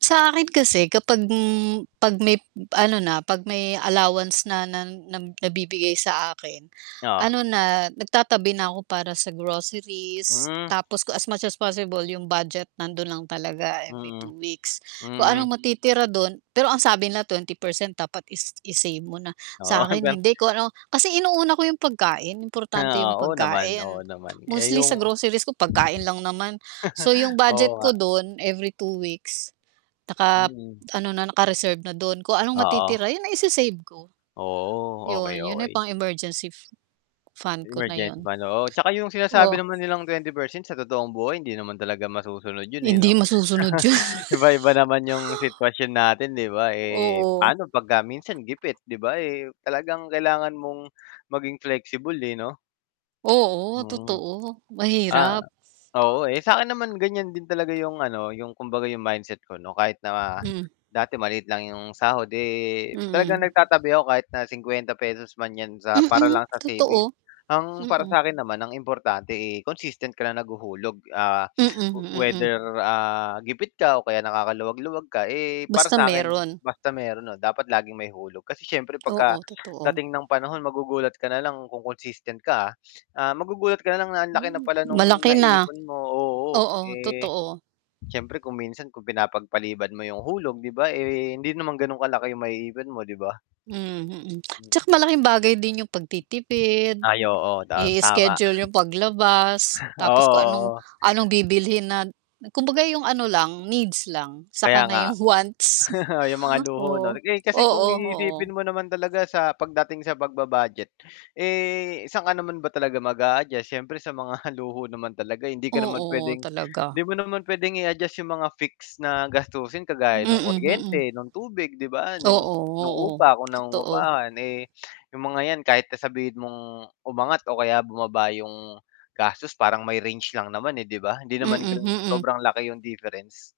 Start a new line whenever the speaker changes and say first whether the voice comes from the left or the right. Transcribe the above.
right: Sa akin kasi kapag, hmm, 'pag may ano na, 'pag may allowance na na nam nabibigay sa akin,
left: Oo.
right: ano na, nagtatabi na ako para sa groceries.
left: Hmm.
right: Tapos ku as much as possible 'yong budget nando'n lang talaga every
left: Mm.
right: 2 weeks. Kung
left: Hmm.
right: anong matitira do'n pero ang sabi na 20% dapat is i-save mo na.
left: Oo,
right: Sa'kin
left: hanggang
right: hindi. Kung ano kasi inuuna ko 'yong pagkain, importante
left: Ah,
right: 'yong
left: oo, oo naman. Oo
right: pagkain.
left: naman. Eh,
right: Mostly sa
left: 'yong
right: groceries ko pagkain lang naman. So, 'yong
left: oo
right: budget
left: nga.
right: ko do'n, every 2 weeks nakap
left: Mm.
right: ano na, naka-reserve na do'n. Kung anong
left: Oo.
right: matitira 'yon na ise-save ko.
left: Oo,
right: 'Yon.
left: okey,
right: 'Yon ay
left: okey.
right: pang emergency f fund ko na
left: Emergency
right: 'yon.
left: pa, 'no. Oo, 'tsaka 'yong
right: Oh.
left: sinasabi naman nilang 20% sa totoong buhay hindi naman talaga masusunod 'yon, eh,
right: Hindi
left: 'no.
right: masusunod, 'yon.
left: Iba-iba naman 'yong sitwasyon natin, 'di ba? Eh,
right: Oo.
left: paano 'pag ka minsan gipit, 'di ba? Eh, talagang kailangan mong maging flexible, eh, 'no?
right: Oo,
left: Mm.
right: totoo.
left: Ah,
right: Mahirap.
left: oo, eh, sa akin naman ganyan din talaga 'yong ano, 'yong kumbaga 'yong mindset ko 'no, kahit na
right: Hmm.
left: dati maliit lang 'yong sahod. Eh, talagang
right: Mm.
left: nagtatabi ako kahit na ₱50 man 'yan sa para
right: Mm,
left: lang sa savings.
right: totoo.
left: Ang para
right: Mm.
left: sa 'kin naman ang importante, eh, consistent ka lang naghuhulog. Ah,
right: Mm, mm.
left: whether, ah, gipit ka o kaya nakakaluwag-luwag ka, eh, para
right: Basta
left: sa'kin
right: mayro'n.
left: basta mayro'n na dapat laging may hulog. Kasi siyempre
right: Oo, totoo.
left: pagkadating ng panahon magugulat ka na lang kung consistent ka, ah. Ah, magugulat ka na lang na ang laki na
right: Mm.
left: pala no'ng
right: Malaki na.
left: naiipon mo oo,
right: Oo,
left: eh,
right: totoo.
left: siyempre kung minsan kung pinapagpaliban mo 'yong hulog, 'di ba? Eh, hindi naman gano'n kalaki 'yong maiipon mo, 'di ba?
right: Hmm, mm. Tsaka
left: Mm.
right: malaking bagay din 'yong pagtitipid,
left: Ay, oo, ta tama.
right: i-schedule 'yong paglabas. Tapos kung anong
left: Oo, oo.
right: anong bibilhin na na kumbaga 'yong ano lang, needs lang.
left: Kaya
right: Saka na
left: nga.
right: 'yong wants.
left: 'Yong mga luho,
right: Oo,
left: 'no? Eh, kasi kung
right: oo, oo.
left: iisipin mo naman talaga sa pagdating sa pagba-budget, eh, saan ka naman ba talaga mag-a-adjust? Siyempre sa mga luho naman talaga hindi ka naman
right: Oo,
left: puwedeng
right: talaga.
left: hindi mo naman puwedeng i-adjust 'yong mga fix na gastusin kagaya ng
right: Mm, hmm.
left: kuryente, ng tubig, 'di ba, no'ng
right: Oo,
left: no'ng
right: oo.
left: upa kung
right: Totoo.
left: nangungupahan. Eh, 'yong mga 'yan kahit na sabihin mong umangat o kaya bumaba 'yong gastos parang may range lang naman, eh, 'di ba? Hindi naman
right: Mm,
left: gano'ng
right: mm.
left: sobrang laki 'yong difference.